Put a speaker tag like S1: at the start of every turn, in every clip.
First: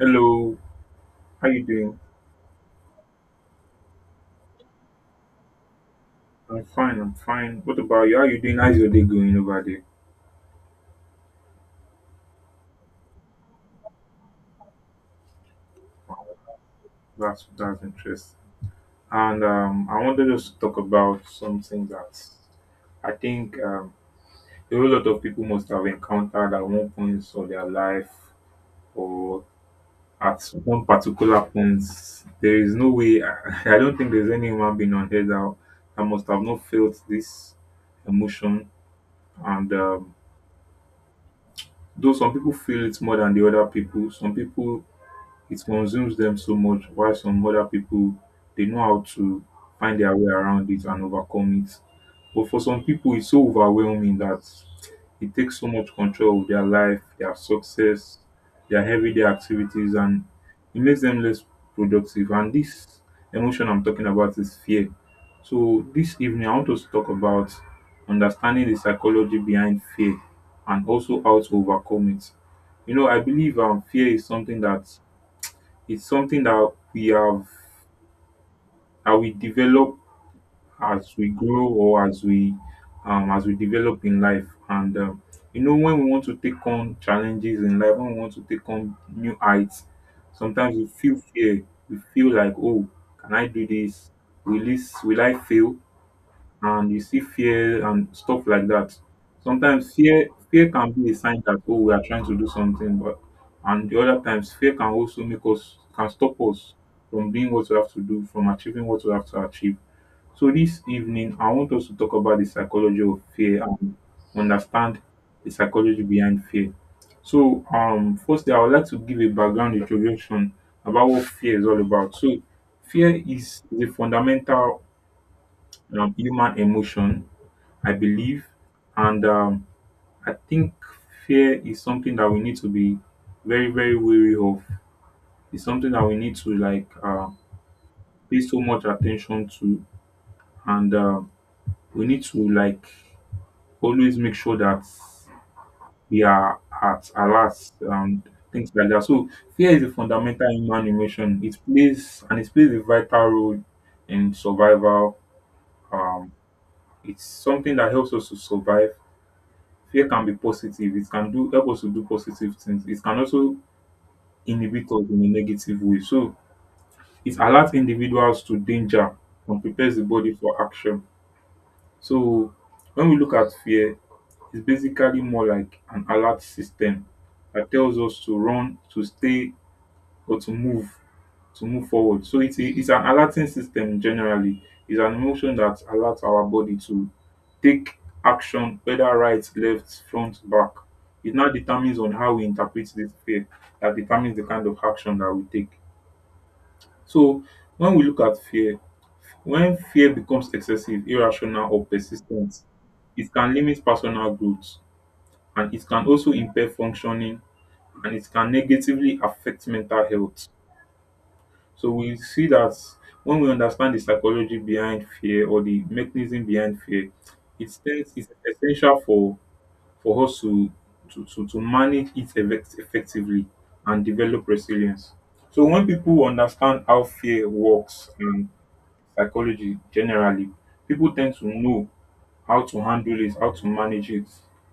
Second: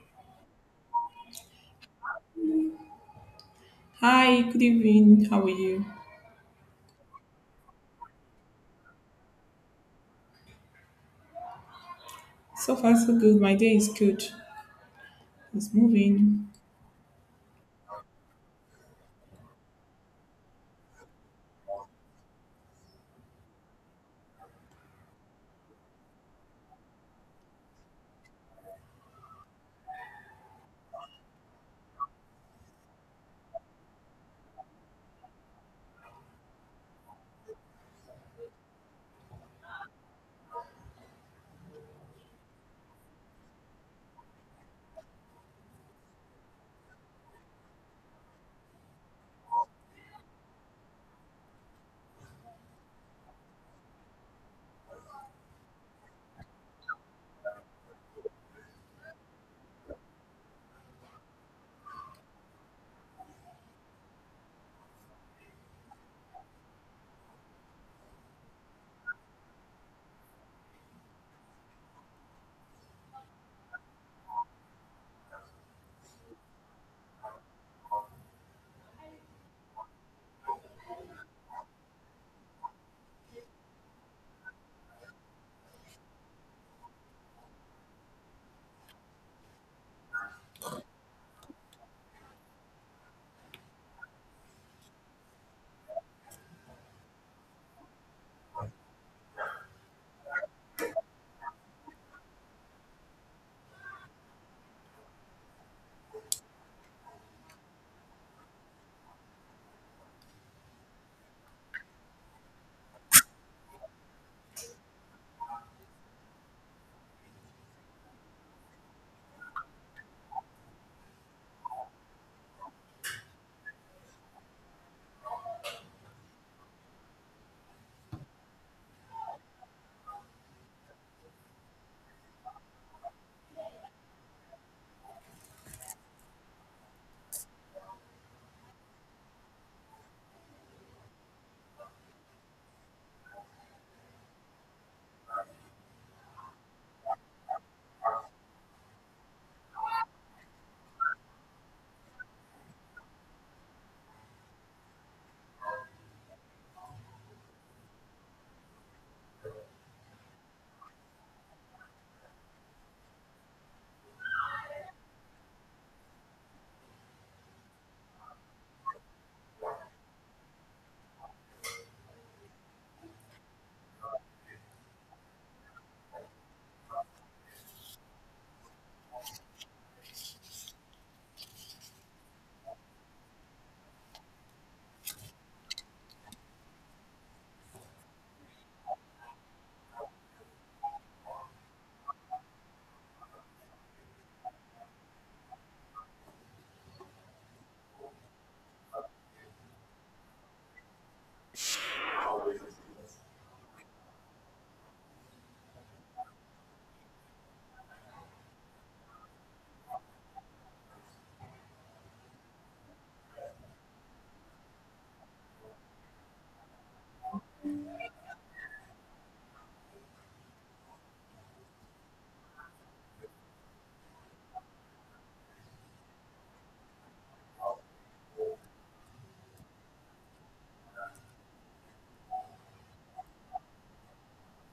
S1: Hello, how you doing?
S2: Hi, good evening. How are you?
S1: I'm fine, I'm fine. What about you? How you doing? How's your day going over there?
S2: So far, so good. My day is good. It's moving.
S1: That's interesting. And I wanted us to talk about something that I think a whole lot of people must have encountered at one point of their life or at one particular point. There is no way, I, don't think there's any human being on earth that, that must have not felt this emotion. And though some people feel it more than the other people, some people it consumes them so much, while some other people they know how to find their way around it and overcome it, but for some people it's so overwhelming that it takes so much control of their life, their success, their everyday activities, and it makes them less productive. And this emotion I'm talking about is fear. So this evening I want us to talk about understanding the psychology behind fear and also how to overcome it. You know, I believe fear is something that it's something that we have, that we develop as we grow, or as we develop in life. And you know, when we want to take on challenges in life, when we want to take on new heights, sometimes we feel fear. We feel like, oh, can I do this? Will this, will I fail? And you see fear and stuff like that. Sometimes fear can be a sign that, oh, we are trying to do something, but and the other times fear can also make us, can stop us from doing what we have to do, from achieving what we have to achieve. So this evening I want us to talk about the psychology of fear and understand the psychology behind fear. So firstly I would like to give a background introduction about what fear is all about. So fear is the fundamental human emotion, I believe. And I think fear is something that we need to be very, very wary of. It's something that we need to like pay so much attention to, and we need to like always make sure that we are at alert and things like that. So fear is a fundamental human emotion. It plays a vital role in survival. Um, it's something that helps us to survive. Fear can be positive. It can do help us to do positive things. It can also inhibit us in a negative way. So it alerts individuals to danger and prepares the body for action. So when we look at fear, it's basically more like an alert system that tells us to run, to stay, or to move, to move forward. So it's an alerting system generally. It's an emotion that alerts our body to take action, whether right, left, front, back. It now determines on how we interpret this fear. That determines the kind of action that we take. So when we look at fear, when fear becomes excessive, irrational, or persistent, it can limit personal growth, and it can also impair functioning, and it can negatively affect mental health. So we see that when we understand the psychology behind fear or the mechanism behind fear, it's essential for us to manage it effectively and develop resilience. So when people understand how fear works and psychology generally, people tend to know how to handle it, how to manage it,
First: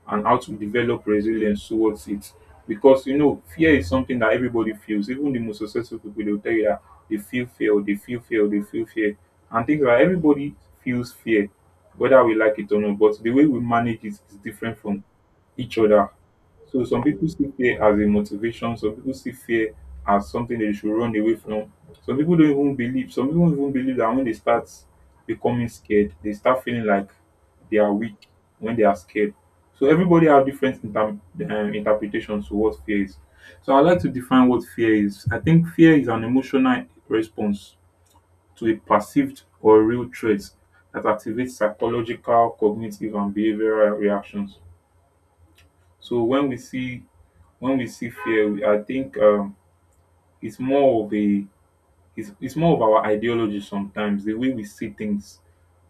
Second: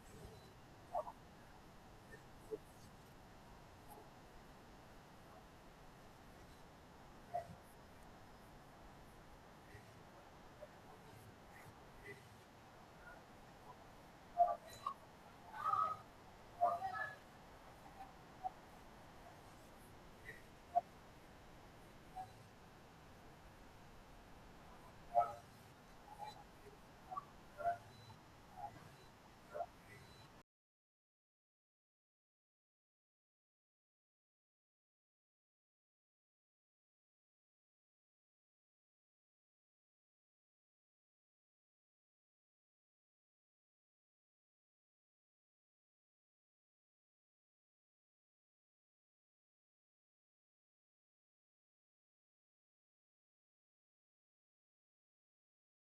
S1: and how to develop resilience towards it. Because, you know, fear is something that everybody feels. Even the most successful people, they'll tell you that they feel fear, they feel fear, they feel fear. And things like, everybody feels fear, whether we like it or not. But the way we manage it is different from each other. So some people see fear as a motivation, some people see fear as something they should run away from. Some people don't even believe, some people don't even believe that when they start becoming scared, they start feeling like they are weak when they are scared. So everybody have different interpretations to what fear is. So I like to define what fear is. I think fear is an emotional response to a perceived or real threat that activates psychological, cognitive, and behavioral reactions. So when we see, when we see fear we- I think it's more of a it's more of our ideology. Sometimes the way we see things,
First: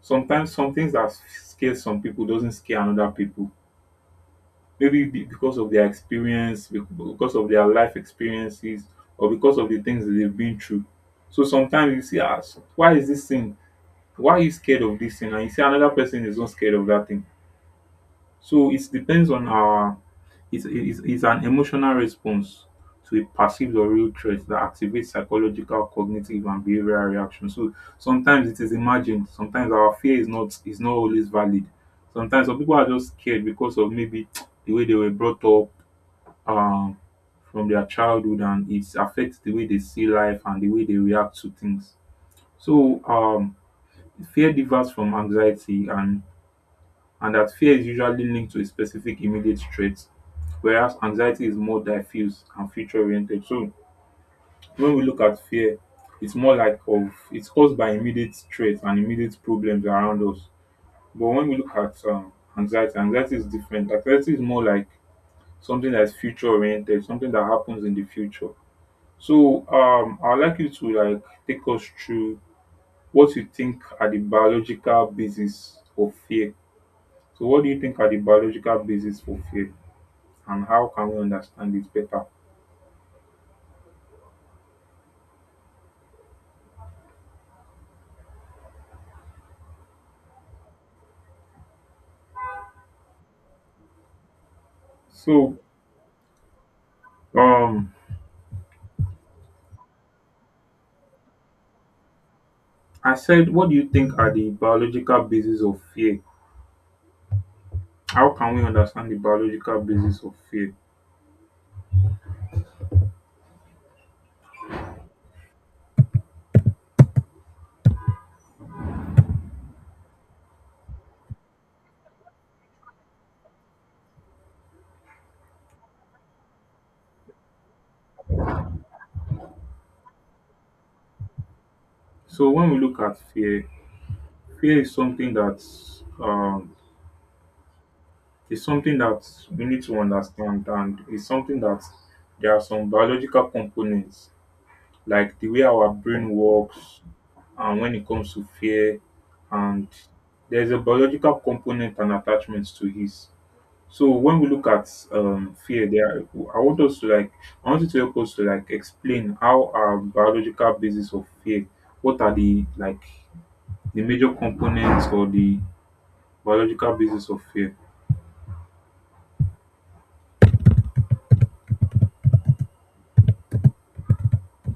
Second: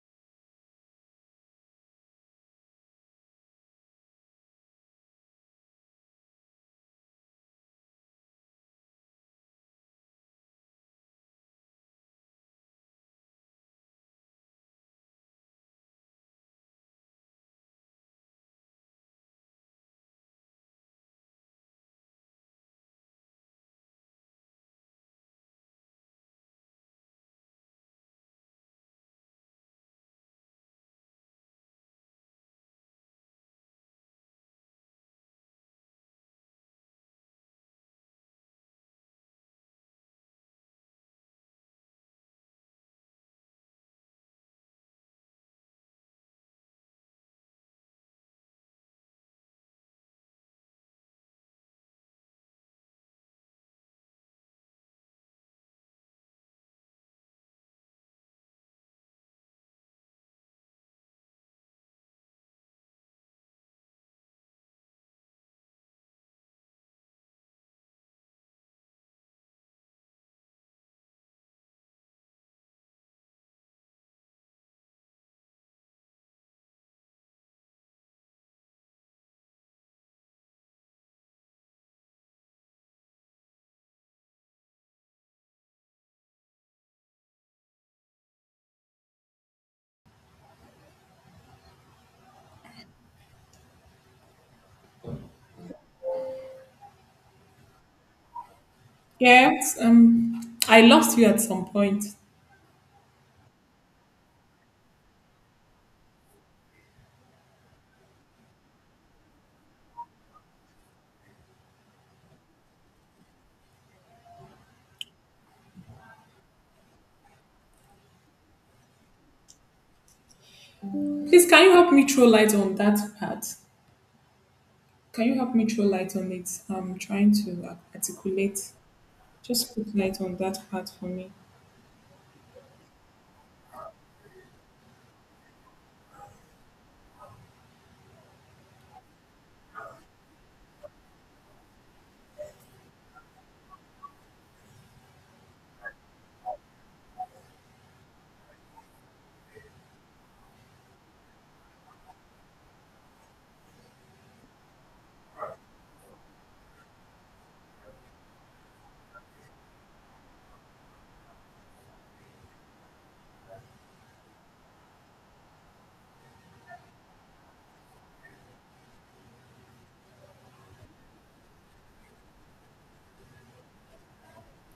S1: sometimes some things that scares some people doesn't scare another people, maybe because of their experience, because of their life experiences, or because of the things that they've been through. So sometimes you see, ah, why is this thing, why are you scared of this thing, and you see another person is not scared of that thing. So it depends on our, it's an emotional response to a perceived or real threat that activates psychological, cognitive, and behavioral reactions. So sometimes it is imagined. Sometimes our fear is not always valid. Sometimes some people are just scared because of maybe the way they were brought up um, from their childhood, and it affects the way they see life and the way they react to things. So fear differs from anxiety, and that fear is usually linked to a specific immediate threat, whereas anxiety is more diffuse and future oriented. So when we look at fear, it's more like of it's caused by immediate threats and immediate problems around us. But when we look at anxiety, anxiety is different. Anxiety is more like something that's future oriented, something that happens in the future. So I'd like you to like take us through what you think are the biological basis for fear. So what do you think are the biological basis for fear? And how can we understand it better? So, um,
S2: Yes, um, I lost you at some point.
S1: I said, what do you think are the biological bases of fear? How can we understand the biological basis of fear?
S2: Please, can you help me throw light on that part? Can you help me throw light on it? I'm trying to articulate. Just put light on that part for me.
S1: So, when we look at fear, fear um, is something that we need to understand, and it's something that there are some biological components like the way our brain works, and when it comes to fear, and there's a biological component and attachments to it. So when we look at fear, there, I want us to like, I want you to help us to like explain how our biological basis of fear. What are the like the major components or the biological basis of fear?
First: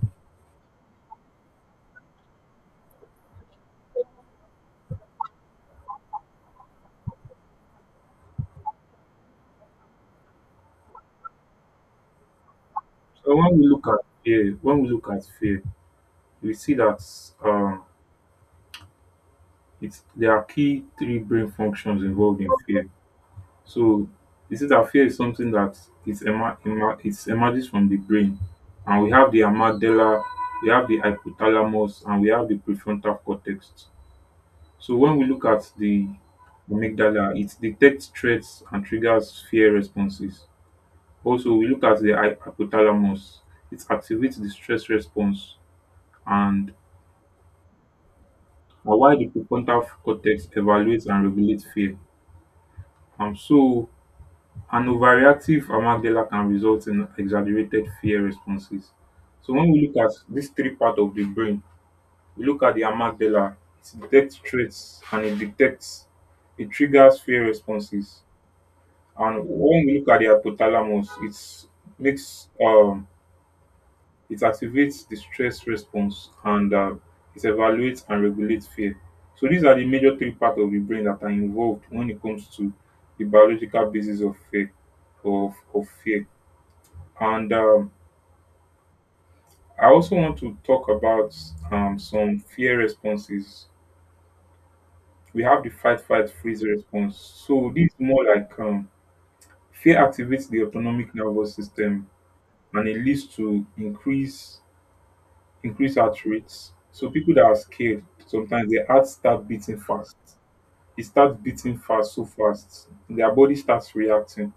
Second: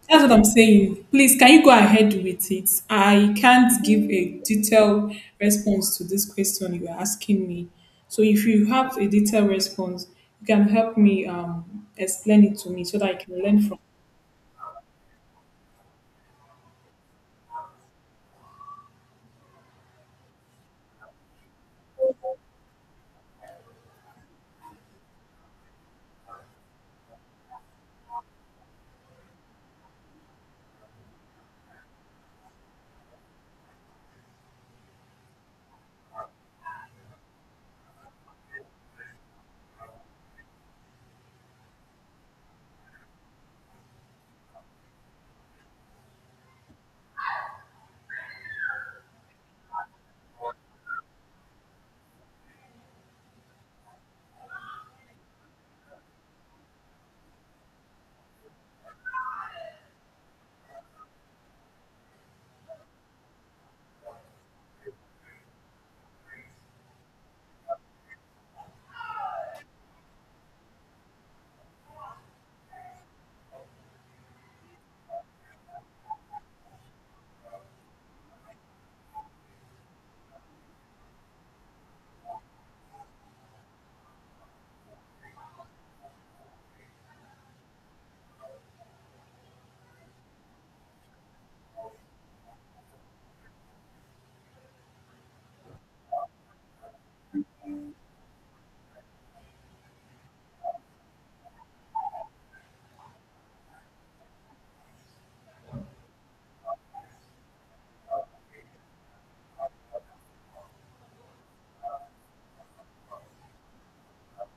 S2: That's what I'm saying. Please, can you go ahead with it? I can't give a detailed response to this question you are asking me. So if you have a detailed response, you can help me explain it to me so that I
S1: So
S2: can
S1: when
S2: learn
S1: we
S2: from.
S1: look at fear, we see that um, it's there are key three brain functions involved in fear. So you see that fear is something that it's emer- emer- it's emerges from the brain, and we have the amygdala, we have the hypothalamus, and we have the prefrontal cortex. So when we look at the amygdala, it detects threats and triggers fear responses. Also, we look at the hypothalamus, it activates the stress response, and while the prefrontal cortex evaluates and regulates fear. So an overreactive amygdala can result in exaggerated fear responses. So when we look at these three parts of the brain, we look at the amygdala, it detects threats, and it triggers fear responses. And when we look at the hypothalamus, makes um it activates the stress response, and it evaluates and regulates fear. So these are the major three parts of the brain that are involved when it comes to the biological basis of fear, of fear. And I also want to talk about some fear responses. We have the fight, fight, freeze response. So this is more like fear activates the autonomic nervous system, and it leads to increase heart rates. So people that are scared, sometimes their heart start beating fast. It starts beating fast, so fast. Their body starts reacting.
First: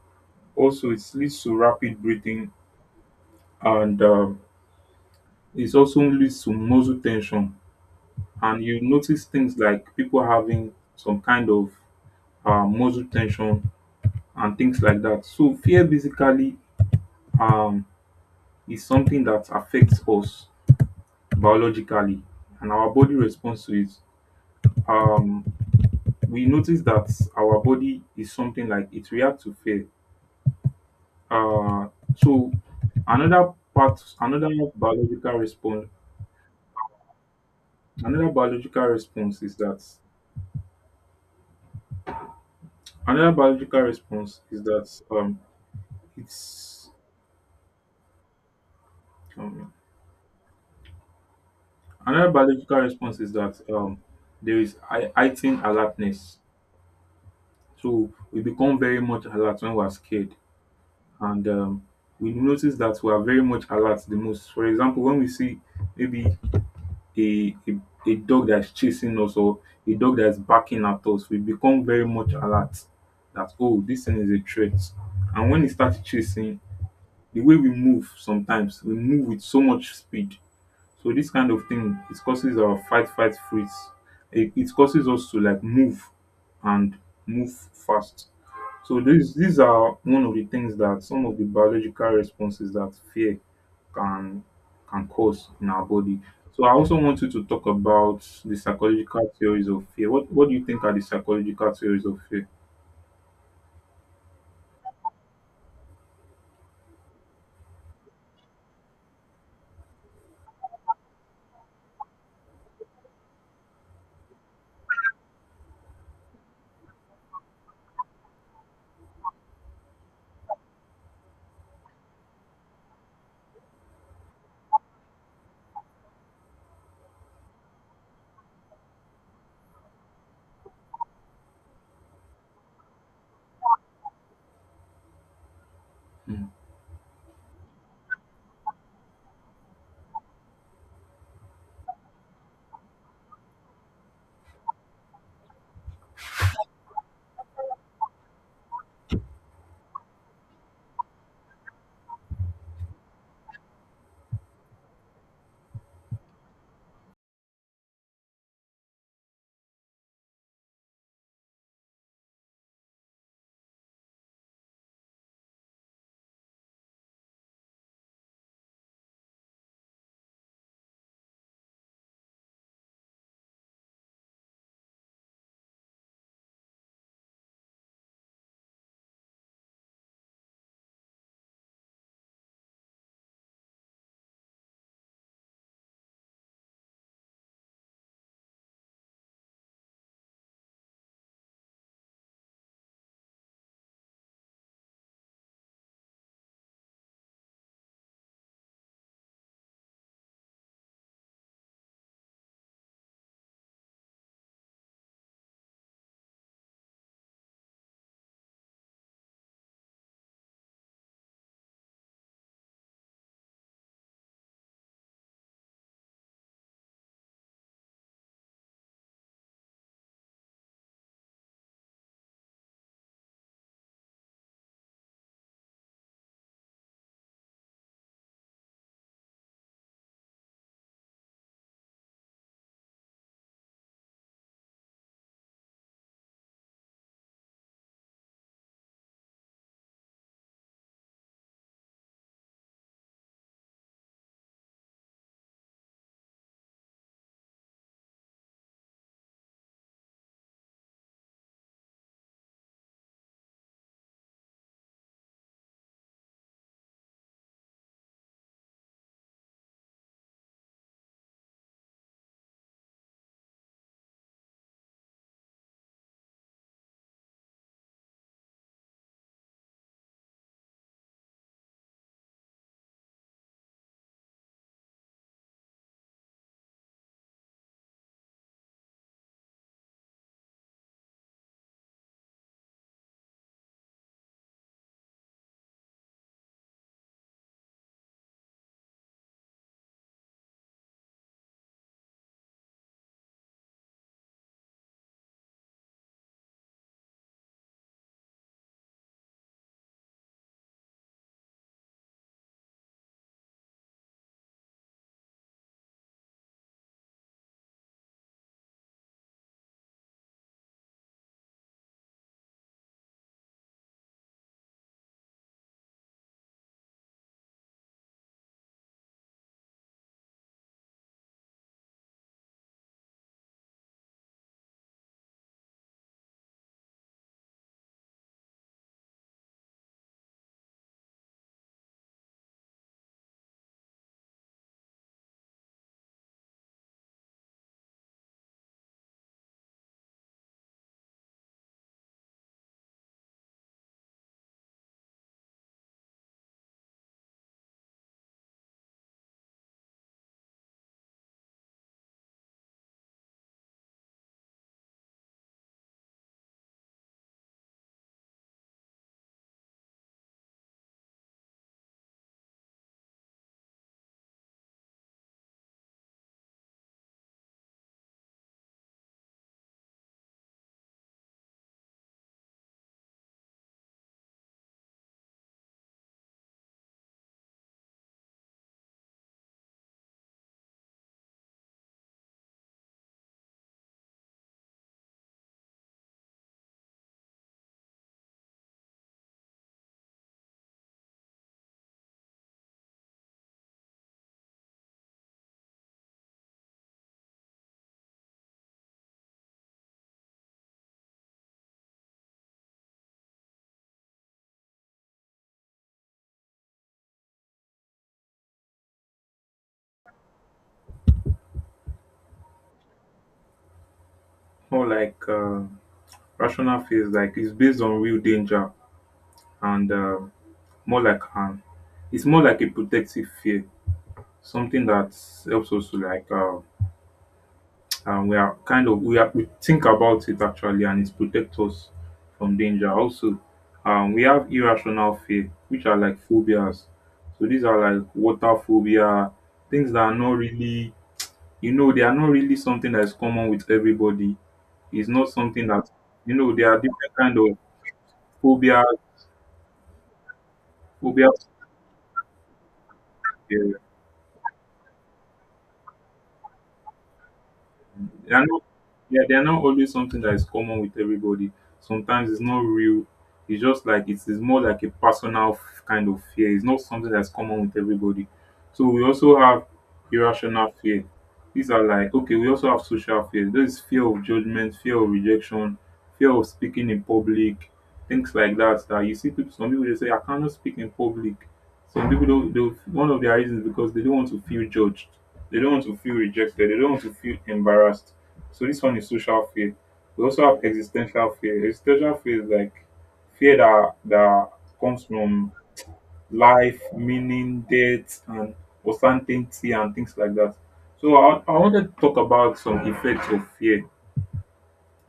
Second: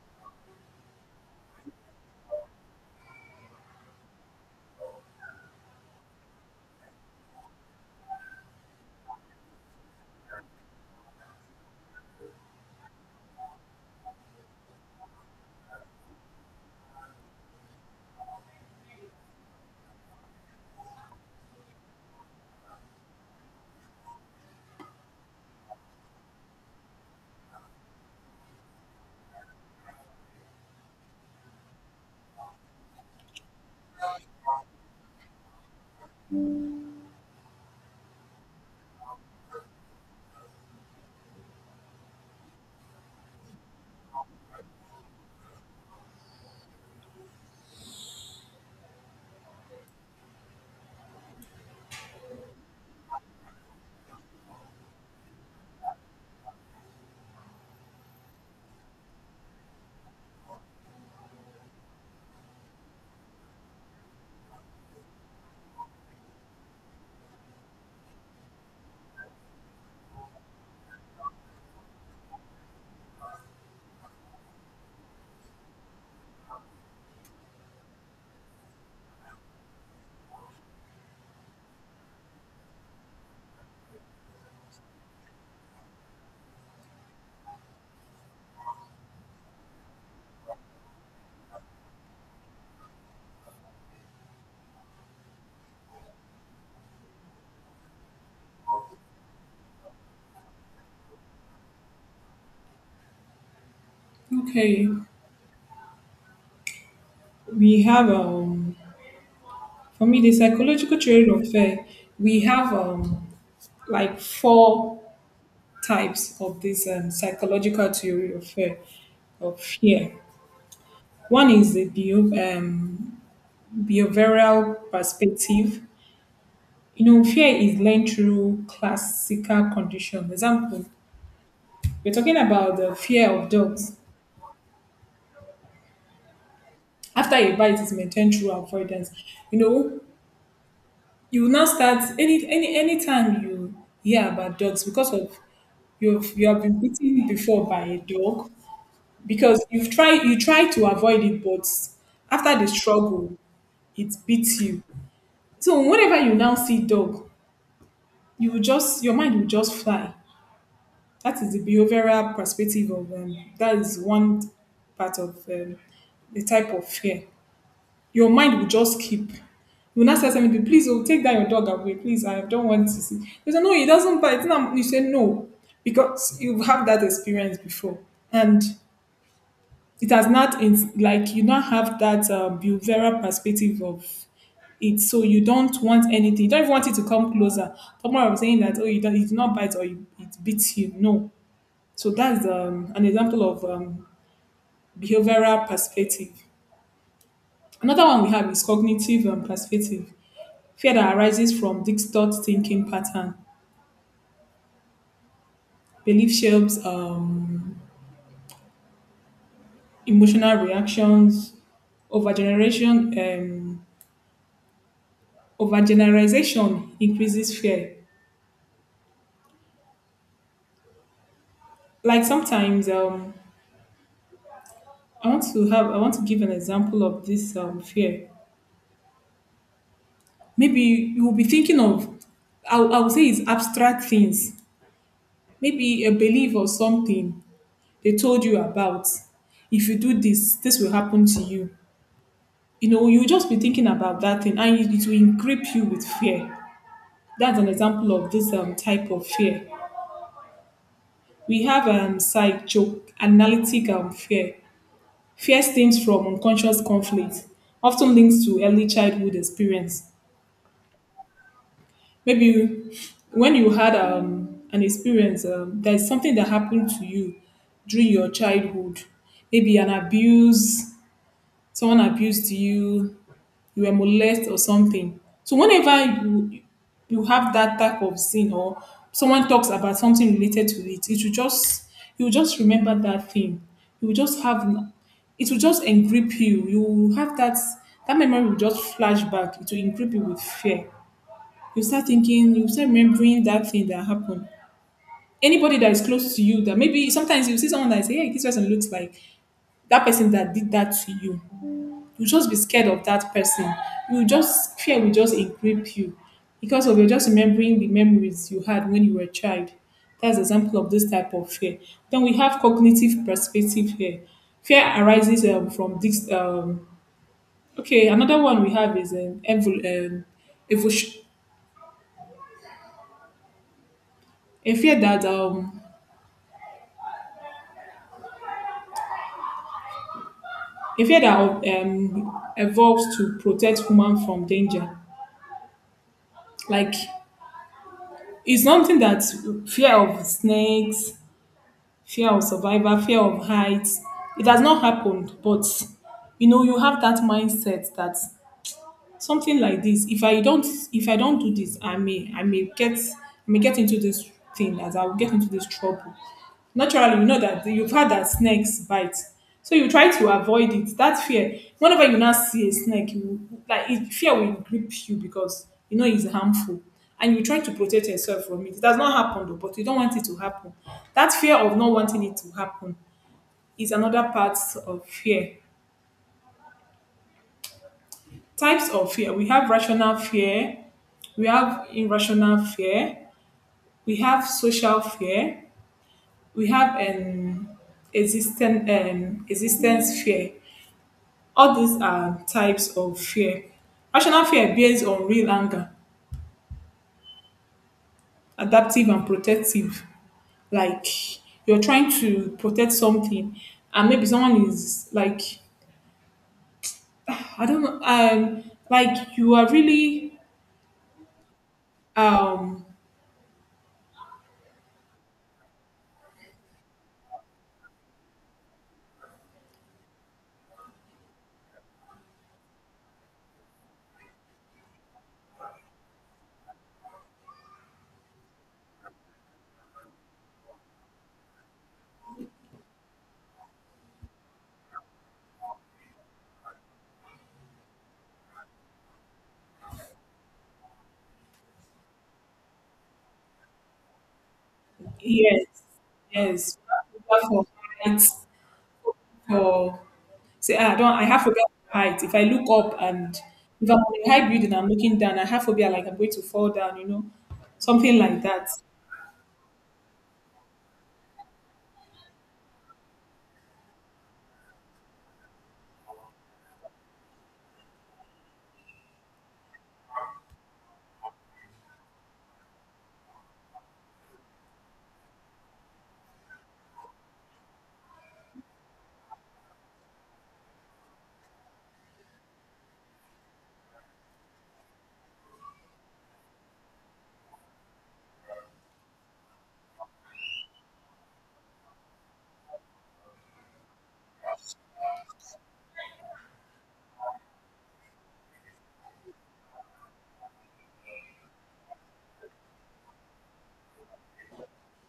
S1: Also, it leads to rapid breathing, and it also leads to muscle tension, and you notice things like people having some kind of muscle tension and things like that. So fear basically um, is something that affects us biologically, and our body responds to it. Um, we notice that our body is something like it reacts to fear. Uh, so another part, biological response, another biological response is that another biological response is that it's um, Another biological response is that there is heightened alertness. So we become very much alert when we are scared, and we notice that we are very much alert the most. For example, when we see maybe a, a a dog that's chasing us, or a dog that's barking at us, we become very much alert that, oh, this thing is a threat. And when it starts chasing, the way we move sometimes, we move with so much speed. So this kind of thing, it causes our fight freeze. It causes us to like move and move fast. So these are one of the things that some of the biological responses that fear can can cause in our body. So I also want you to talk about the psychological theories of fear. What do you think are the psychological theories of fear?
S2: Okay, we have for me the psychological theory of fear. We have like four types of this psychological theory of fear. One is the behavioral perspective. You know, fear is learned through classical condition. Example, we're talking about the fear of dogs.
S1: Mm.
S2: After a bite is maintained through avoidance. You know, you will now start anytime you hear about dogs because of you have been bitten before by a dog because you try to avoid it, but after the struggle it beats you, so whenever you now see dog, you will just, your mind will just fly. That is the behavioral perspective of, that is one part of, the type of fear. Your mind will just keep. You will not say something, please, oh, take that your dog away, please. I don't want to see. You say, no, he doesn't bite. It's. You say no because you've had that experience before, and it has not in, like you not have that behavioral perspective of it. So you don't want anything. You don't even want it to come closer. Tomorrow I'm saying that oh, you don't, it do not bite or it beats you. No, so that's an example of behavioral perspective. Another one we have is cognitive perspective. Fear that arises from distort thinking pattern, belief shapes, emotional reactions, overgeneration, overgeneralization increases fear. Like sometimes, I want to give an example of this fear. Maybe you will be thinking of I would say it's abstract things, maybe a belief or something. They told you about if you do this, this will happen to you. You know, you will just be thinking about that thing and it will grip you with fear. That's an example of this type of fear. We have psychoanalytic fear. Fear stems from unconscious conflict, often linked to early childhood experience. maybe you- when you had an experience, there's something that happened to you during your childhood. Maybe an abuse, someone abused you, you were molested or something. So whenever you, you have that type of sin, or someone talks about something related to it, it will just, you will just remember that thing. You will just have, it will just engrip you. You will have that, that memory will just flash back. It will engrip you with fear. You start thinking, you start remembering that thing that happened. Anybody that is close to you that, maybe sometimes you see someone that is, hey, this person looks like that person that did that to you, you'll just be scared of that person. You just, fear will just grip you because of, you're just remembering the memories you had when you were a child. That's example of this type of fear. Then we have cognitive perspective here. Fear arises from this. Okay, another one we have is evolution. A fear that evolves to protect human from danger. Like, it's something that, fear of snakes, fear of survival, fear of heights. It has not happened, but you know you have that mindset that something like this, if I don't do this, I may, I may get into this thing, as I will get into this trouble. Naturally, you know that you've heard that snakes bite, so you try to avoid it. That fear, whenever you now see a snake, you, like it, fear will grip you because you know it's harmful, and you try to protect yourself from it. It has not happened though, but you don't want it to happen. That fear of not wanting it to happen is another part of fear. Types of fear: we have rational fear, we have irrational fear, we have social fear, we have an existence fear. All these are types of fear. Rational fear based on real anger, adaptive and protective. Like, you're trying to protect something, and maybe someone is like, I don't know, like you are really um
S1: More like rational fears, like it's based on real danger and more like it's more like a protective fear. Something that helps us to like we are kind of, we are, we think about it actually and it protects us from danger. Also, we have irrational fear, which are like phobias. So these are like water phobia, things that are not really, you know, they are not really something that is common with everybody. It's not
S2: Yes,
S1: something that, you know, there are
S2: yes.
S1: different kind
S2: Forgot
S1: of
S2: for height,
S1: phobia
S2: for, say, ah, I don't, I
S1: phobia.
S2: have phobia for height. If I look up and if I'm on a high building, I'm looking down, I have phobia like I'm going to fall down. You know, something
S1: They
S2: like
S1: are not,
S2: that.
S1: yeah, they are not always something that is common with everybody. Sometimes it's not real. It's just like it is more like a personal f- kind of fear. It's not something that's common with everybody. So we also have irrational fear. These are like, okay, we also have social fear. There is fear of judgment, fear of rejection, fear of speaking in public, things like that. That you see people, some people they say, I cannot speak in public. Some people don't they'll- one of their reasons is because they don't want to feel judged. They don't want to feel rejected. They don't want to feel embarrassed. So this one is social fear. We also have existential fear. Existential fear is like fear that comes from life, meaning, death, and uncertainty and things like that. So I wanted to talk about some effects of fear.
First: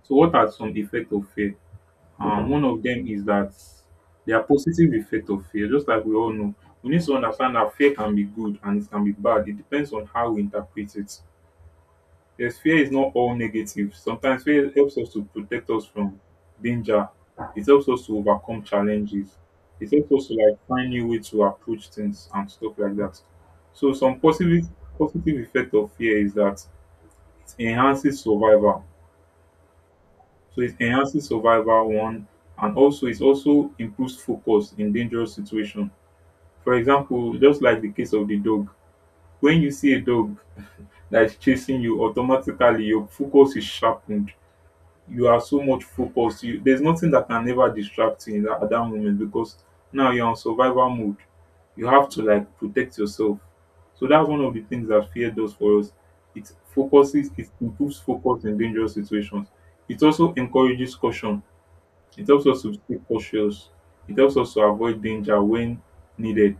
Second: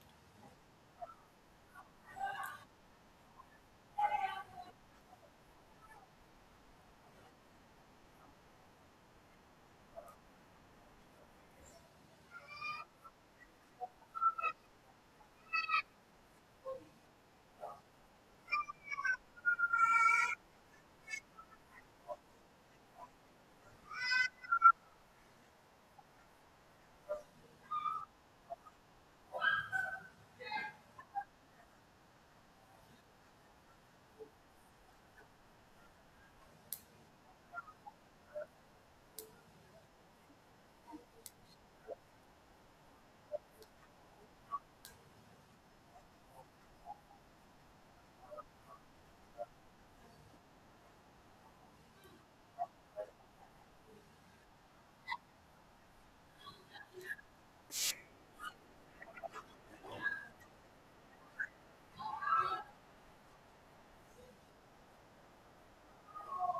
S1: So what are some effects of fear? One of them is that there are positive effects of fear. Just like we all know, we need to understand that fear can be good and it can be bad. It depends on how we interpret it. Yes, fear is not all negative. Sometimes fear helps us to protect us from danger. It helps us to overcome challenges. It helps us to like find new way to approach things and stuff like that. So some positive effect of fear is that it enhances survival. So it enhances survival one, and also it also improves focus in dangerous situation. For example, just like the case of the dog. When you see a dog that is chasing you, automatically your focus is sharpened. You are so much focused. You, there's nothing that can ever distract you in that, at that moment because now you're on survival mode. You have to like protect yourself. So that's one of the things that fear does for us. It focuses, it improves focus in dangerous situations. It also encourages caution. It helps us to stay cautious. It helps us to avoid danger when needed.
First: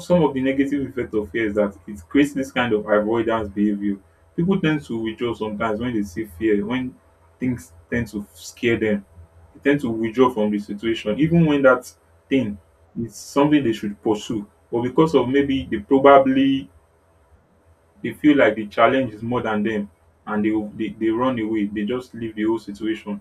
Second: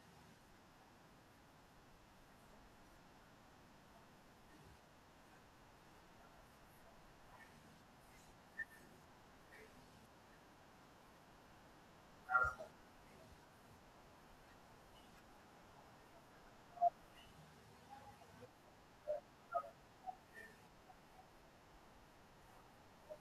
S1: Some of the negative effect of fear is that it creates this kind of avoidance behavior. People tend to withdraw sometimes when they see fear, when things tend to scare them. They tend to withdraw from the situation, even when that thing is something they should pursue. But because of maybe they probably they feel like the challenge is more than them and they they run away. They just leave the whole situation.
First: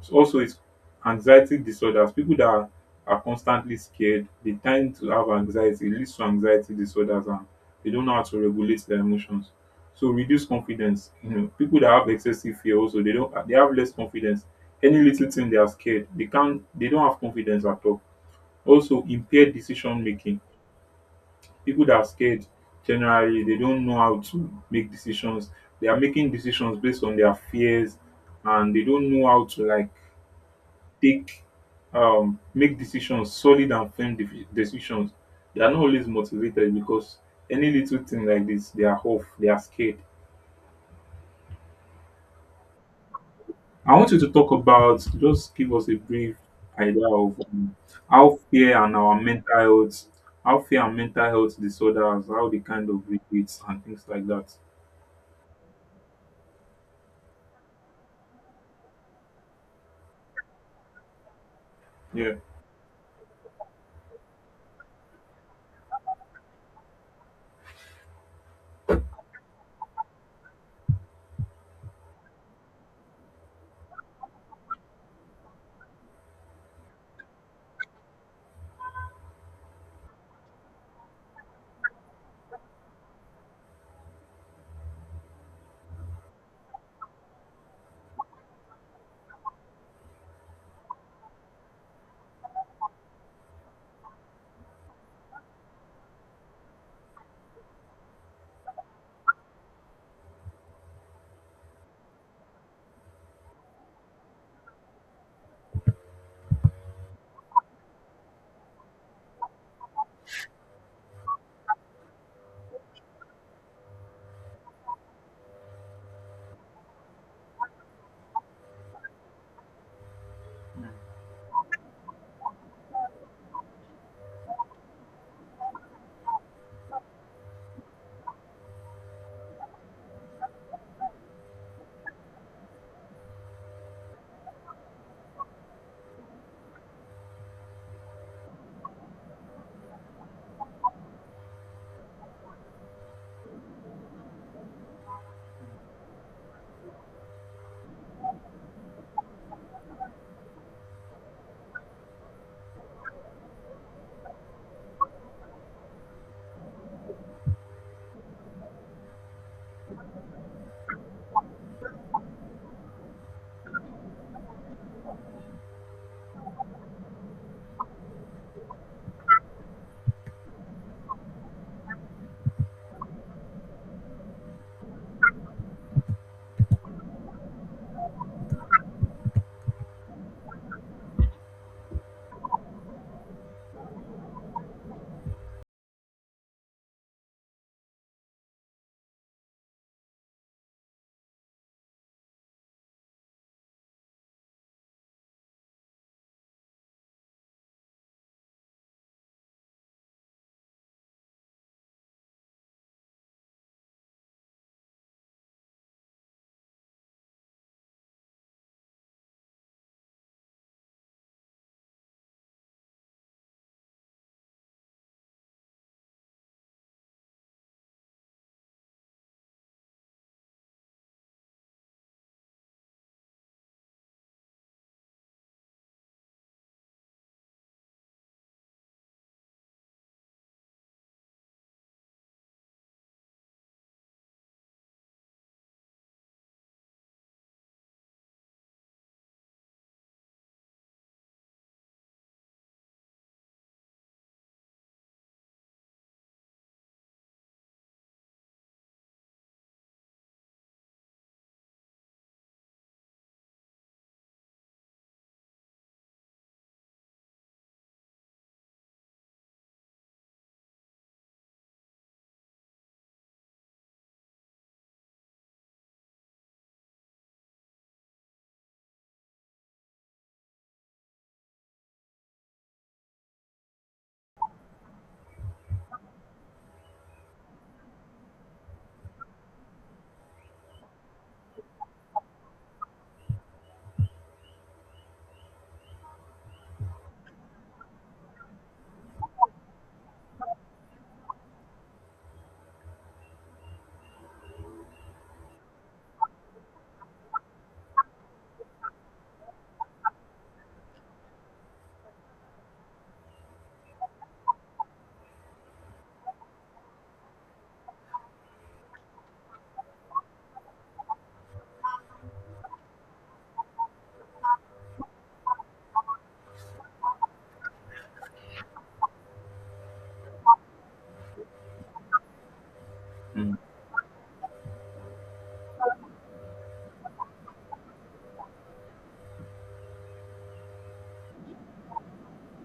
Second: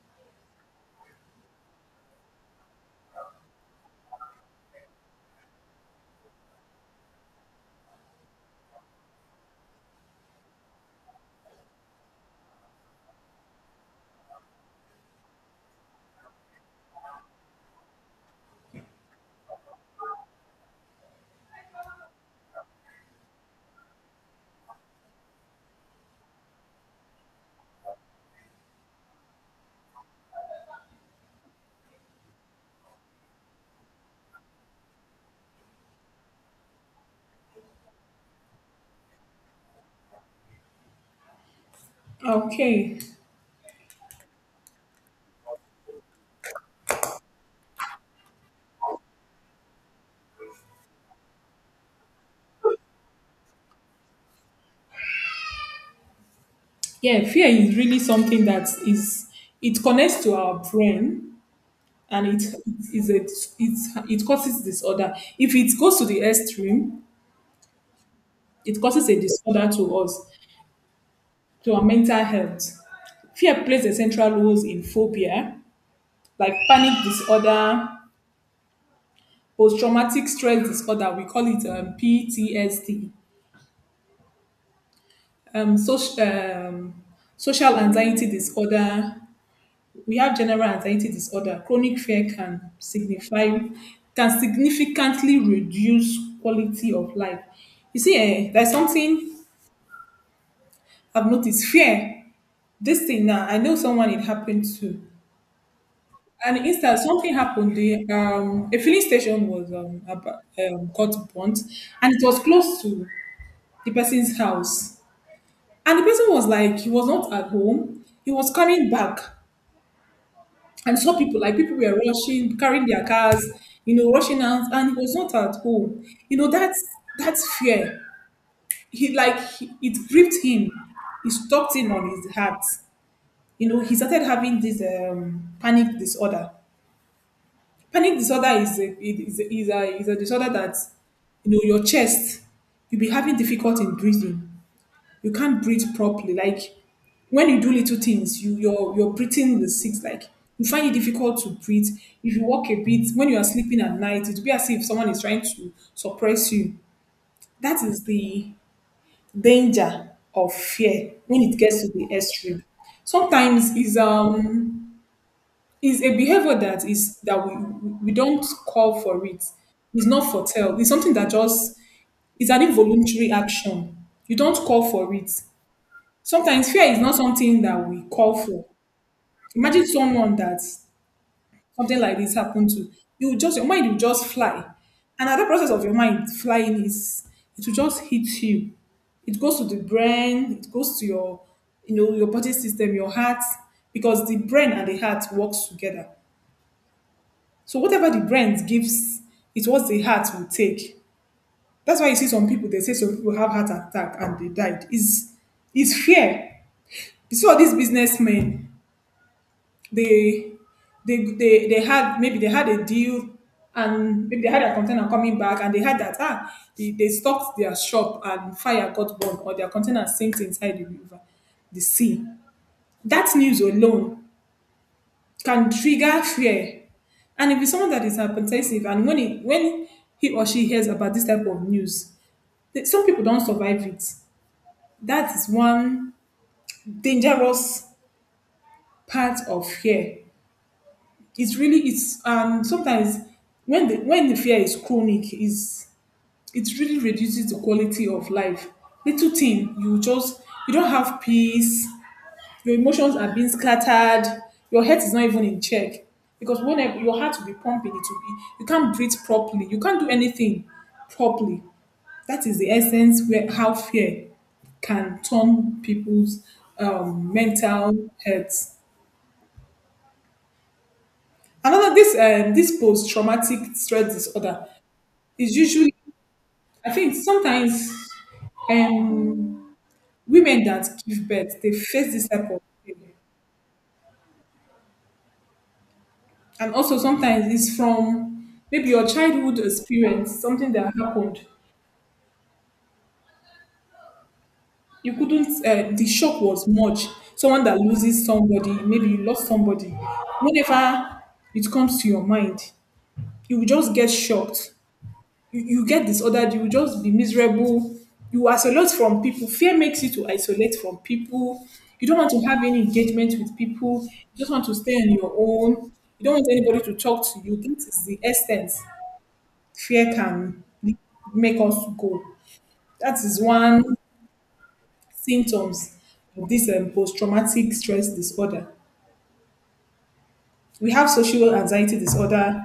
S1: So also it's anxiety disorders. People that are constantly scared they tend to have anxiety. E leads to anxiety disorders and they don't know how to regulate their emotions. So reduce confidence. You know people that have excessive fear also they don't, they have less confidence. Any little thing they are scared. They can't, they don't have confidence at all. Also impaired decision making. People that are scared generally they don't know how to make decisions. They are making decisions based on their fears and they don't know how to like take make decisions solid and firm defi- decisions. They are not always motivated because any little thing like this they are off, they are scared.
S2: Okay.
S1: I want you to talk about, just give us a brief idea of how fear and our mental health, how fear and mental health disorders, how they kind of relate and things like that.
S2: Yeah, fear is really something that is, it connects to our brain, and
S1: Yeah.
S2: it is a, it's, it causes disorder. If it goes to the extreme, it causes a disorder to us, to our mental health. Fear plays a central role in phobia, like panic disorder, post-traumatic stress disorder. We call it PTSD. Um, social, um, Social anxiety disorder. We have general anxiety disorder. Chronic fear can signify can significantly reduce quality of life. You see, eh, there's something I've noticed. Fear. This thing now, I know someone it happened to. And instead, something happened. The a filling station was got burnt, and it was close to the person's house. And the person was like, he was not at home. He was coming back and saw people, like people were rushing, carrying their cars, you know, rushing out, and he was not at home. You know, that's fear. He like he, it gripped him. It stopped him on his heart. You know, he started having this panic disorder. Panic disorder is a, it is, a, is, a, is a disorder that, you know, your chest, you'll be having difficulty in breathing. You can't breathe properly. Like when you do little things, you, your breathing is six. Like you find it difficult to breathe. If you walk a bit, when you are sleeping at night, it will be as if someone is trying to suppress you. That is the danger of fear when it gets to the extreme. Sometimes is a behavior that is that we don't call for it. It's not foretell. It's something that just, it's an involuntary action. You don't call for it. Sometimes fear is not something that we call for. Imagine someone that something like this happened to. You will just, your mind will just fly. And at the process of your mind flying is, it will just hit you. It goes to the brain, it goes to your, you know, your body system, your heart, because the brain and the heart works together. So whatever the brain gives, it's what the heart will take. That's why you see some people, they say some people have heart attack and they died. Is fear. You see all these businessmen, they they they had, maybe they had a deal, and maybe they had a container coming back, and they had that, ah, they stopped their shop and fire got burned, or their container sinks inside the river, the sea. That news alone can trigger fear. And if it's someone that is hypertensive, and when he or she hears about this type of news, some people don't survive it. That is one dangerous part of fear. It's really, it's, and sometimes when the fear is chronic, is, it really reduces the quality of life. Little thing, you just, you don't have peace, your emotions are being scattered, your head is not even in check, because whenever your heart will be pumping, it will be, you can't breathe properly, you can't do anything properly. That is the essence where how fear can turn people's mental health. Another this this post traumatic stress disorder. It's usually, I think sometimes um, women that give birth, they face this type of thing. And also sometimes it's from maybe your childhood experience, something that happened. You couldn't, the shock was much. Someone that loses somebody, maybe you lost somebody. Whenever it comes to your mind, you will just get shocked. You get disordered, you will just be miserable. You isolate from people. Fear makes you to isolate from people. You don't want to have any engagement with people. You just want to stay on your own. You don't want anybody to talk to you. That is the essence fear can make us go. That is
S1: Mm.
S2: one symptoms of this post-traumatic stress disorder. We have social anxiety disorder.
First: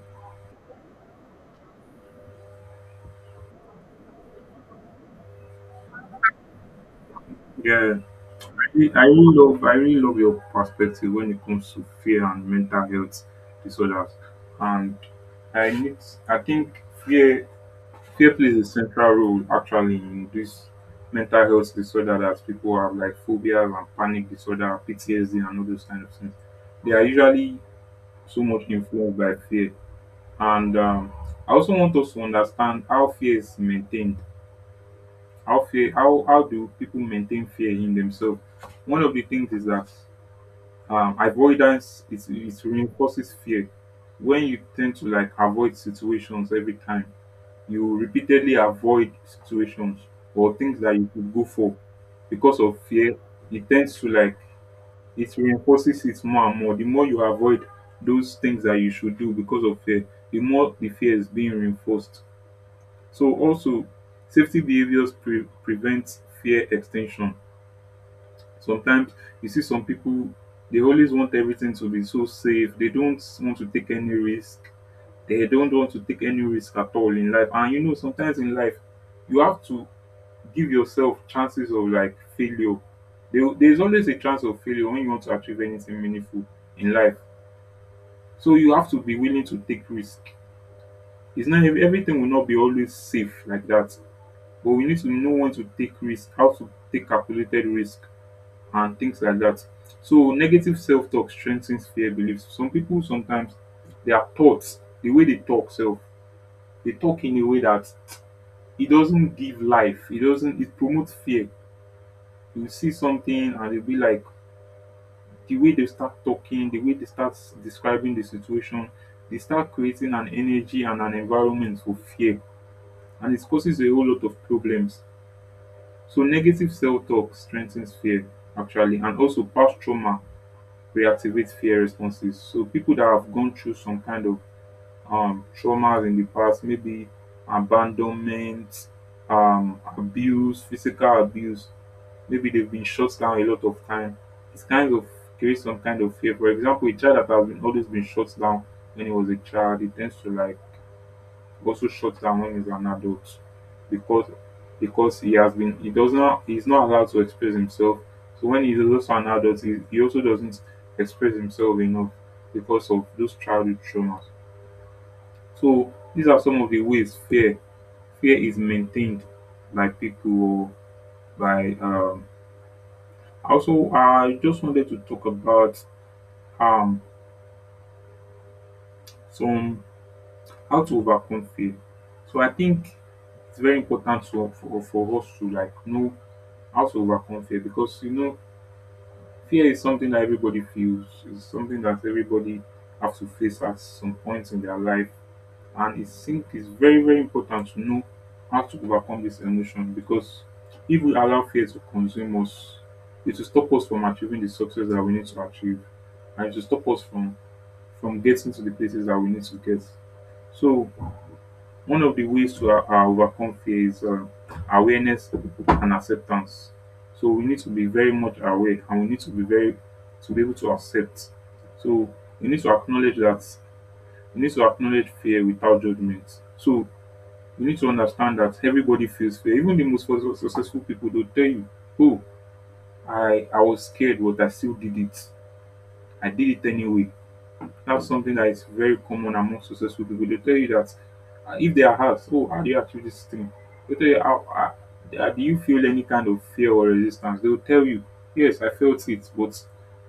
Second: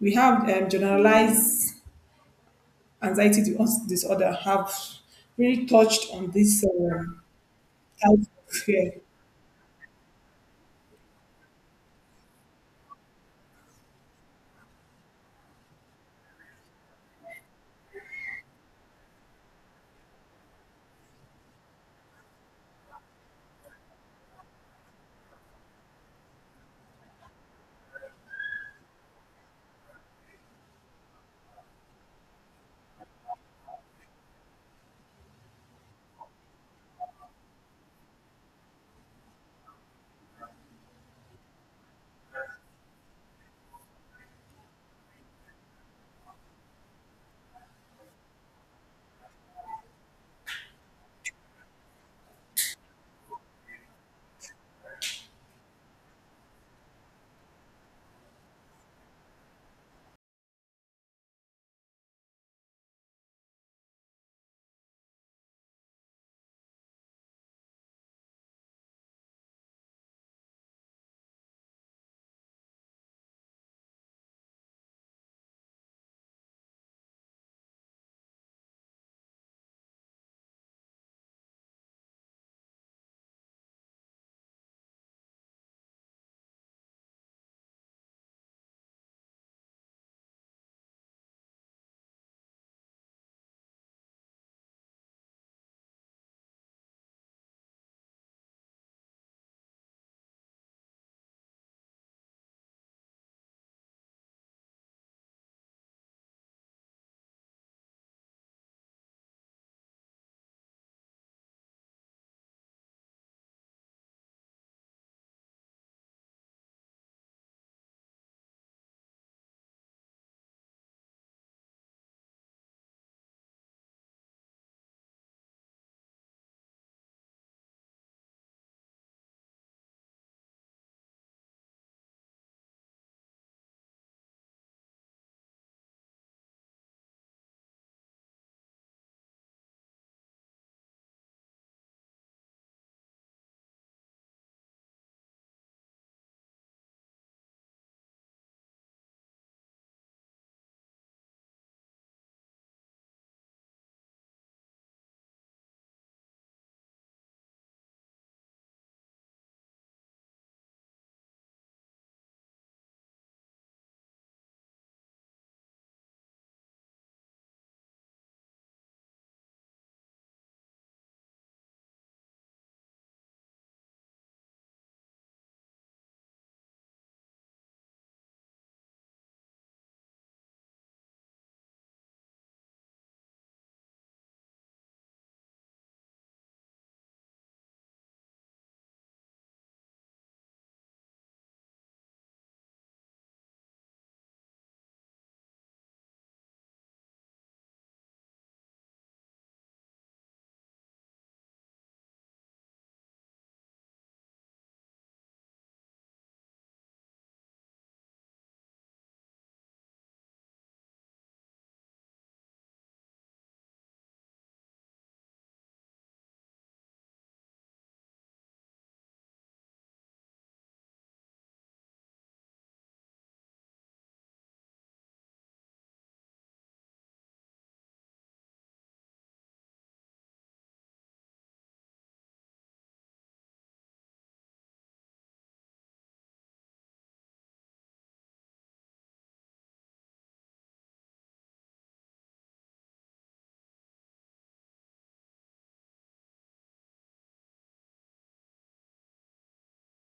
S2: We have generalized disorder. Have really touched on this
S1: Yeah,
S2: out
S1: I
S2: of
S1: re-
S2: fear.
S1: I really love, I really love your perspective when it comes to fear and mental health disorders. And I need, I think fear plays a central role actually in this mental health disorder that people have like phobias and panic disorder, PTSD and all those kind of things. They are usually so much influenced by fear. And I also want us to understand how fear is maintained. How fear, how do people maintain fear in themselves? One of the things is that avoidance is, it reinforces fear when you tend to like avoid situations every time, you repeatedly avoid situations or things that you could go for because of fear. It tends to like, it reinforces it more and more. The more you avoid those things that you should do because of fear, the more the fear is being reinforced. So also safety behaviors pre- prevent fear extension. Sometimes you see some people, they always want everything to be so safe, they don't want to take any risk. They don't want to take any risk at all in life, and you know sometimes in life you have to give yourself chances of like failure. There's always a chance of failure when you want to achieve anything meaningful in life. So you have to be willing to take risk. It's not everything will not be always safe like that, but we need to know when to take risk, how to take calculated risk, and things like that. So negative self-talk strengthens fear beliefs. Some people sometimes their thoughts, the way they talk self, they talk in a way that it doesn't give life. It doesn't. It promotes fear. You see something and you'll be like, the way they start talking, the way they start describing the situation, they start creating an energy and an environment for fear, and it causes a whole lot of problems. So, negative self talk strengthens fear actually, and also past trauma reactivates fear responses. So, people that have gone through some kind of traumas in the past, maybe abandonment, abuse, physical abuse. Maybe they've been shut down a lot of time. It's kind of creates some kind of fear. For example, a child that has been always been shut down when he was a child, he tends to like also shut down when he's an adult because because he has been, he does not, he's not allowed to express himself. So when he's also an adult, he also doesn't express himself enough because of those childhood traumas. So these are some of the ways fear is maintained by people, by also I just wanted to talk about um some, how to overcome fear. So I think it's very important to, for us to like know how to overcome fear because you know fear is something that everybody feels. It's something that everybody have to face at some point in their life. And it's, think it's very, very important to know how to overcome this emotion because if we allow fear to consume us, it will stop us from achieving the success that we need to achieve and it will stop us from getting to the places that we need to get. So, one of the ways to overcome fear is awareness and acceptance. So, we need to be very much aware and we need to be very, to be able to accept. So, we need to acknowledge that, we need to acknowledge fear without judgment. So, you need to understand that everybody feels fear. Even the most successful people, they'll tell you, oh, I was scared, but I still did it. I did it anyway. That's something that is very common among successful people. They tell you that if they are asked, oh, how do you achieve this thing? They tell you, how, do you feel any kind of fear or resistance? They'll tell you, yes, I felt it, but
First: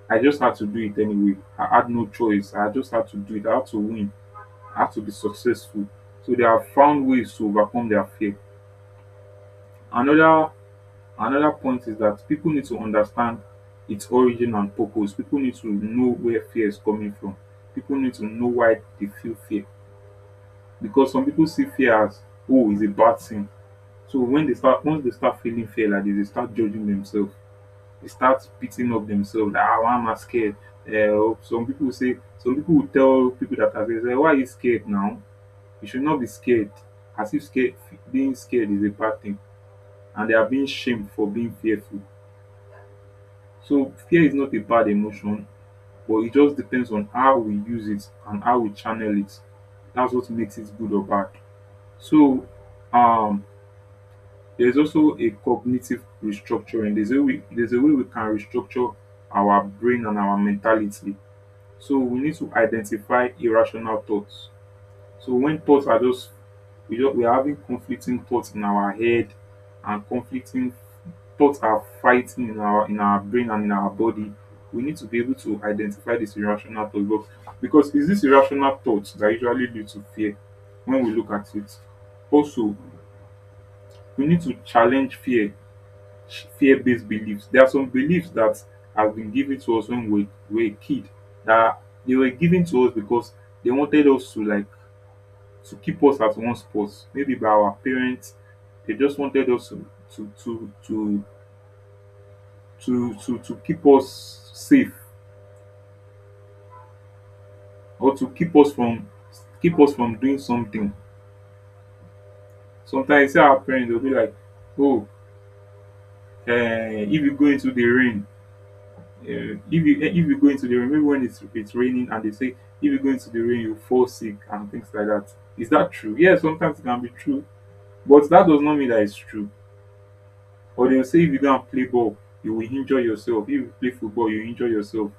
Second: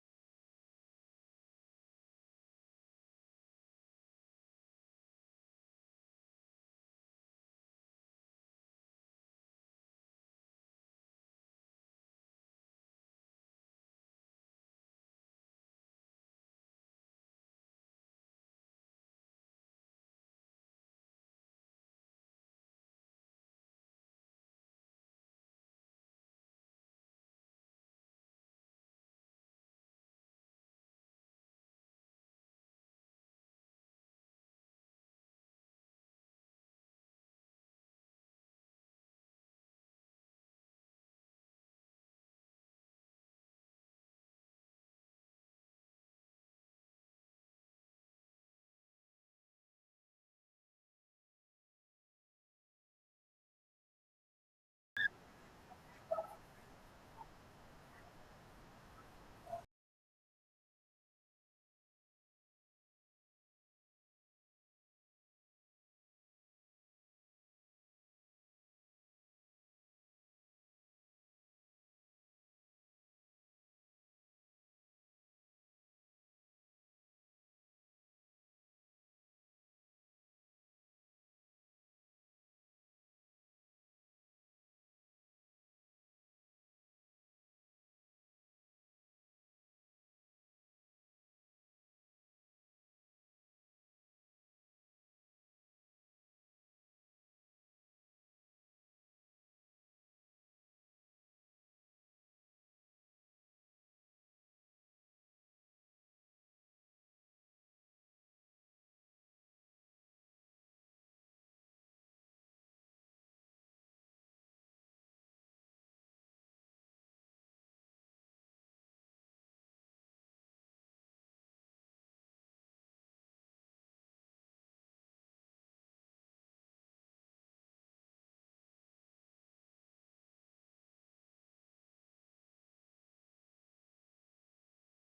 S1: I just had to do it anyway. I had no choice. I just had to do it. I had to win. I had to be successful. So they have found ways to overcome their fear. Another another point is that people need to understand its origin and purpose. People need to know where fear is coming from. People need to know why they feel fear, because some people see fear as, oh, it's a bad thing. So when they start once they start feeling fear like this, they start judging themselves. They start beating up themselves like, ah, I am scared. Some people will tell people that are scared, say, why are you scared now? You should not be scared. As if scared, being scared is a bad thing, and they are being shamed for being fearful. So fear is not a bad emotion, but it just depends on how we use it and how we channel it. That's what makes it good or bad. So um there's also a cognitive restructuring. There's a way we can restructure our brain and our mentality. So we need to identify irrational thoughts. So when thoughts are just, we are having conflicting thoughts in our head, and conflicting thoughts are fighting in our brain and in our body, we need to be able to identify this irrational thought box, because it's this irrational thoughts that usually lead to fear when we look at it. Also, we need to challenge fear, fear-based beliefs. There are some beliefs that have been given to us when we were a kid, that they were given to us because they wanted us to, like, to keep us at one spot. Maybe by our parents, they just wanted us to to to to to keep us safe, or to keep us from doing something. Sometimes you see our parents will be like, "Oh, if you go into the rain, uh, if if you go into the rain, maybe when it's raining, and they say if you go into the rain, you fall sick and things like that." Is that true? Yes, sometimes it can be true, but that does not mean that it's true. Or they'll say if you go and play ball, you will injure yourself. If you play football, you injure yourself.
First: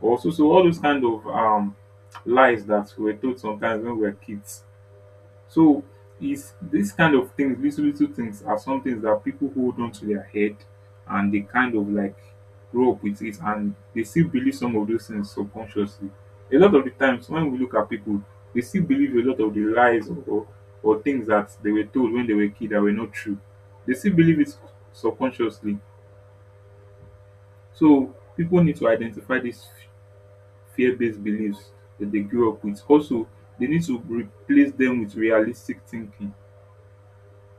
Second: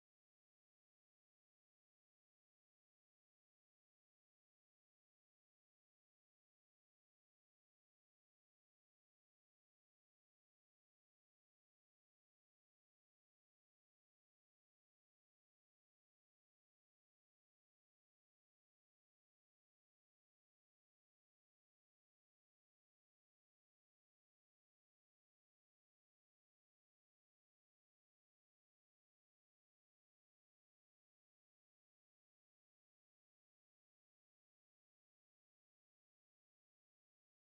S1: Also, so all those kind of lies that we are told sometimes when we are kids. So is this kind of things, little things are some things that people hold on to their head, and they kind of like grow up with it, and they still believe some of those things subconsciously. A lot of the times when we look at people, they still believe a lot of the lies, or things that they were told when they were kids that were not true. They still believe it subconsciously. So people need to identify these fear based beliefs that they grew up with. Also, they need to replace them with realistic thinking.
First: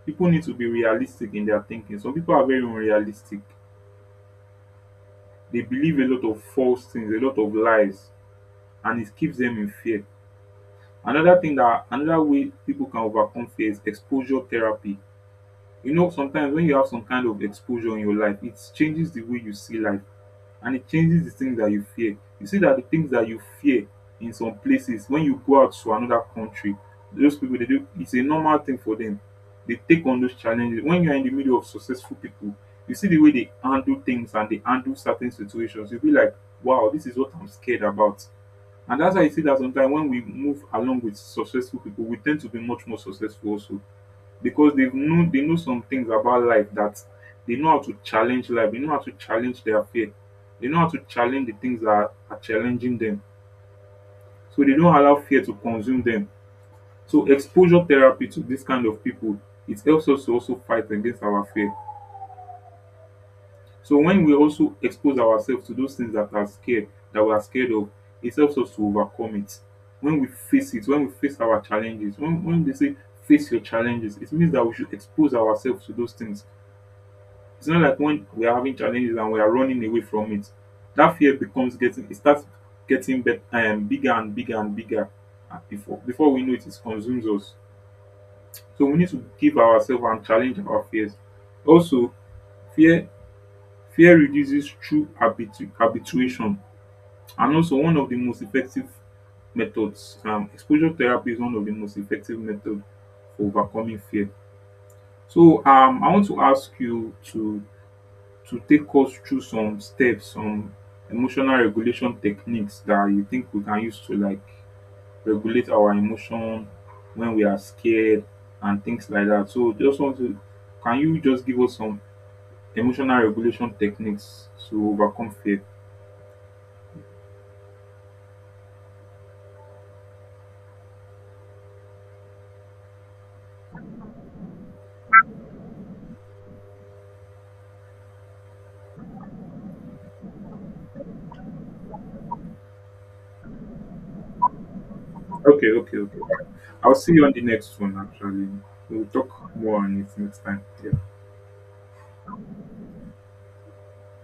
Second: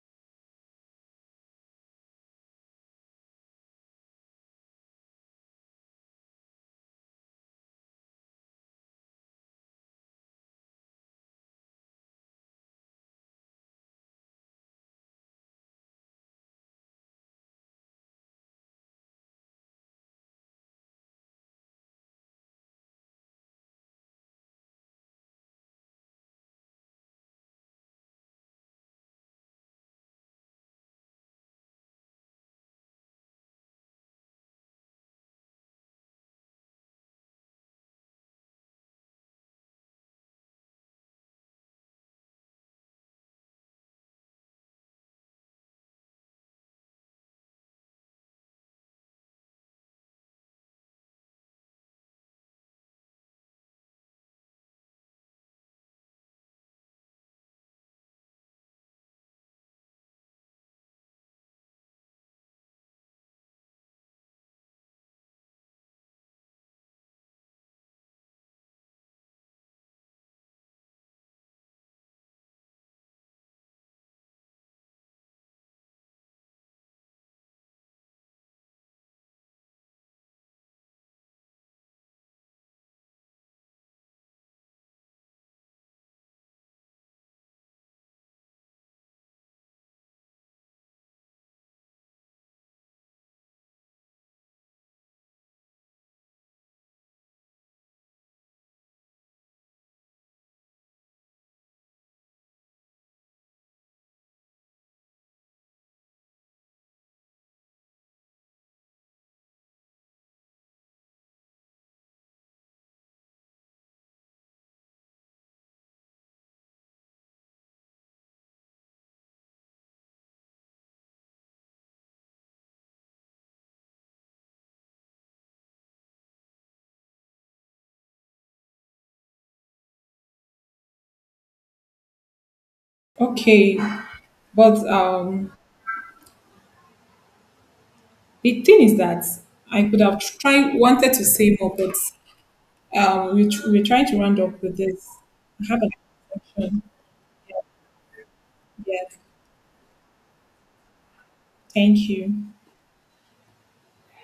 S1: People need to be realistic in their thinking. Some people are very unrealistic. They believe a lot of false things, a lot of lies, and it keeps them in fear. Another thing, that another way people can overcome fear is exposure therapy. You know, sometimes when you have some kind of exposure in your life, it changes the way you see life, and it changes the things that you fear. You see that the things that you fear, in some places when you go out to another country, those people they do, it's a normal thing for them. They take on those challenges. When you're in the middle of successful people, you see the way they handle things, and they handle certain situations, you'll be like, wow, this is what I'm scared about. And that's why you see that sometimes when we move along with successful people, we tend to be much more successful also, because they know some things about life, that they know how to challenge life, they know how to challenge their fear, they know how to challenge the things that are challenging them. So they don't allow fear to consume them. So exposure therapy to this kind of people, it helps us to also fight against our fear. So when we also expose ourselves to those things that are scared, that we are scared of, it helps us to overcome it. When we face it, when we face our challenges, when they say face your challenges, it means that we should expose ourselves to those things. It's not like when we are having challenges and we are running away from it. That fear becomes getting, it starts getting bigger and bigger and bigger. Before we know it, it consumes us. So we need to give ourselves and challenge our fears. Also, fear fear reduces through habituation, and also one of the most effective methods. Exposure therapy is one of the most effective methods for overcoming fear. So I want to ask you to take us through some steps, some emotional regulation techniques that you think we can use to, like, regulate our emotion when we are scared and things like that. So just want to, can you just give us some emotional regulation techniques to overcome fear?
S2: Okay, but the thing is that I could have tried, wanted to say more, but we're trying to round up with this. I
S1: Okay,
S2: have an
S1: okay, okay.
S2: question.
S1: I'll see you on the next one actually. We'll
S2: Yes,
S1: talk more on it next time. Yeah.
S2: thank you.